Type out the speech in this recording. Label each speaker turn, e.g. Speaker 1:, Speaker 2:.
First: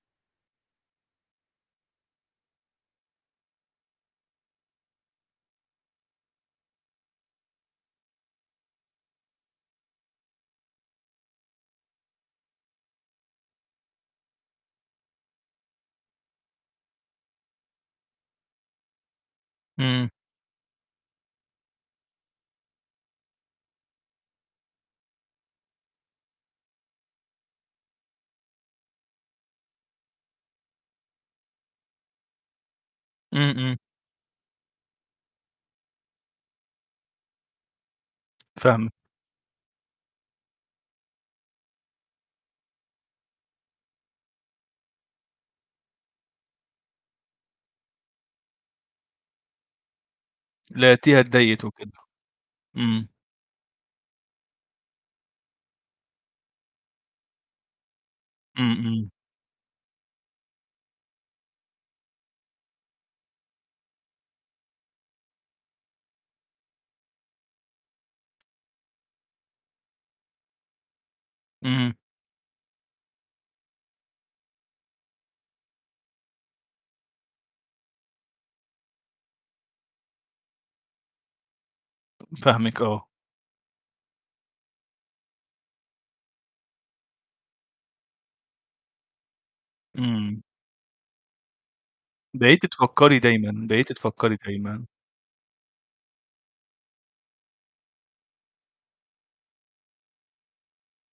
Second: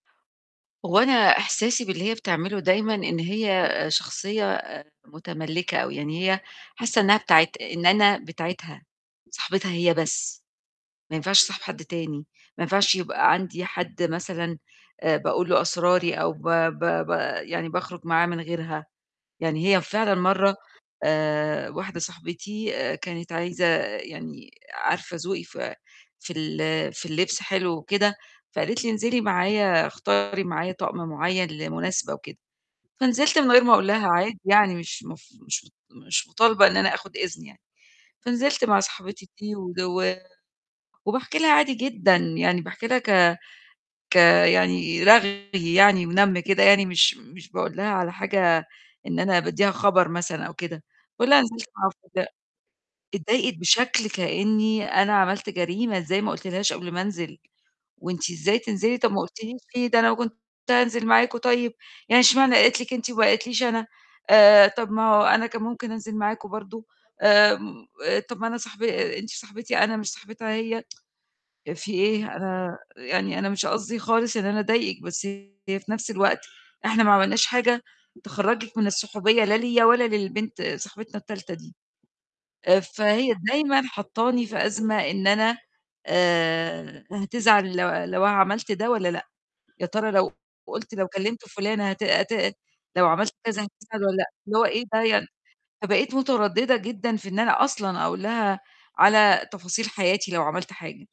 Speaker 1: هو أنا إحساسي باللي هي بتعمله دايمًا، إن هي شخصية آآ مُتملكّة، أو يعني هي حاسة إنها بتاعة إن أنا بتاعتها صاحبتها هي بس، ما ينفعش أصاحب حد تاني، ما ينفعش يبقى عندي حد مثلًا آآ باقول له أسراري، أو ب ب ب يعني باخرج معاه من غيرها، يعني هي
Speaker 2: إمم.
Speaker 1: فعلًا مَرّة آآ واحدة صاحبتي كانت عايزة يعني عارفة ذوقي ف في ال في اللبس حلو وكده، فقالت لي انزلي معايا اختاري معايا طقم مُعيّن لمُناسبة وكده، فنزلت
Speaker 2: إمم،
Speaker 1: من غير ما
Speaker 2: إمم.
Speaker 1: أقول لها عادي يعني مش مف مش مش مطالبة إن أنا آخُد إذن يعني، فنزلت مع
Speaker 2: فاهمِك.
Speaker 1: صاحبتي دي، و وباحكي لها عادي جدًا، يعني باحكي لها ك ك يعني رغي يعني ونم كده يعني، مش مش باقول لها على حاجة إن أنا باديها خبر مثلًا أو كده،
Speaker 2: لقيتيها
Speaker 1: باقولها نزِلت
Speaker 2: اتضايقت
Speaker 1: مع
Speaker 2: وكده،
Speaker 1: واحدة
Speaker 2: امم.
Speaker 1: اتضايقت بشكل كأني أنا عملت جريمة إزاي ما قُلتلهاش قبل ما أنزِل، وأنتِ إزاي
Speaker 2: إمم،
Speaker 1: تنزلي
Speaker 2: إمم.
Speaker 1: طب ما قُلتيليش ليه؟ ده أنا كنت هانزِل معاكم طيب، يعني اشمعني قالت لِك أنتِ وما قالتليش أنا، آآ طب ما هو أنا كان ممكن أنزِل معاكم برضه، آآ طب ما أنا صاحب أنتِ صاحبتي أنا، مش صاحبتها هي إيه في
Speaker 2: إمم.
Speaker 1: إيه؟ أنا يعني أنا مش قصدي خالص إن أنا أضايقِك، بس هي في نفس الوقت إحنا ما عملناش حاجة تخرجِك من الصُحوبية لا ليّا ولا للبنت صاحبتنا التالتة دي، آآ
Speaker 2: فاهمِك آه.
Speaker 1: فهي دايمًا حاطاني في أزمة إن أنا آآ هتزعل لو لو أنا عملت ده والّا لأ، يا ترى لو
Speaker 2: إمم.
Speaker 1: قُلت لو كلمت فُلانة هت هت
Speaker 2: بقيتِ
Speaker 1: لو
Speaker 2: تفكري
Speaker 1: عملّت كذا
Speaker 2: دايمًا، بقيتِ
Speaker 1: هتزعل والّا لأ،
Speaker 2: تفكري
Speaker 1: اللي هو إيه
Speaker 2: دايمًا.
Speaker 1: ده يعني فبقيت مُترددة جدًا في إن أنا أصلًا أقول لها على تفاصيل حياتي لو عملت حاجة.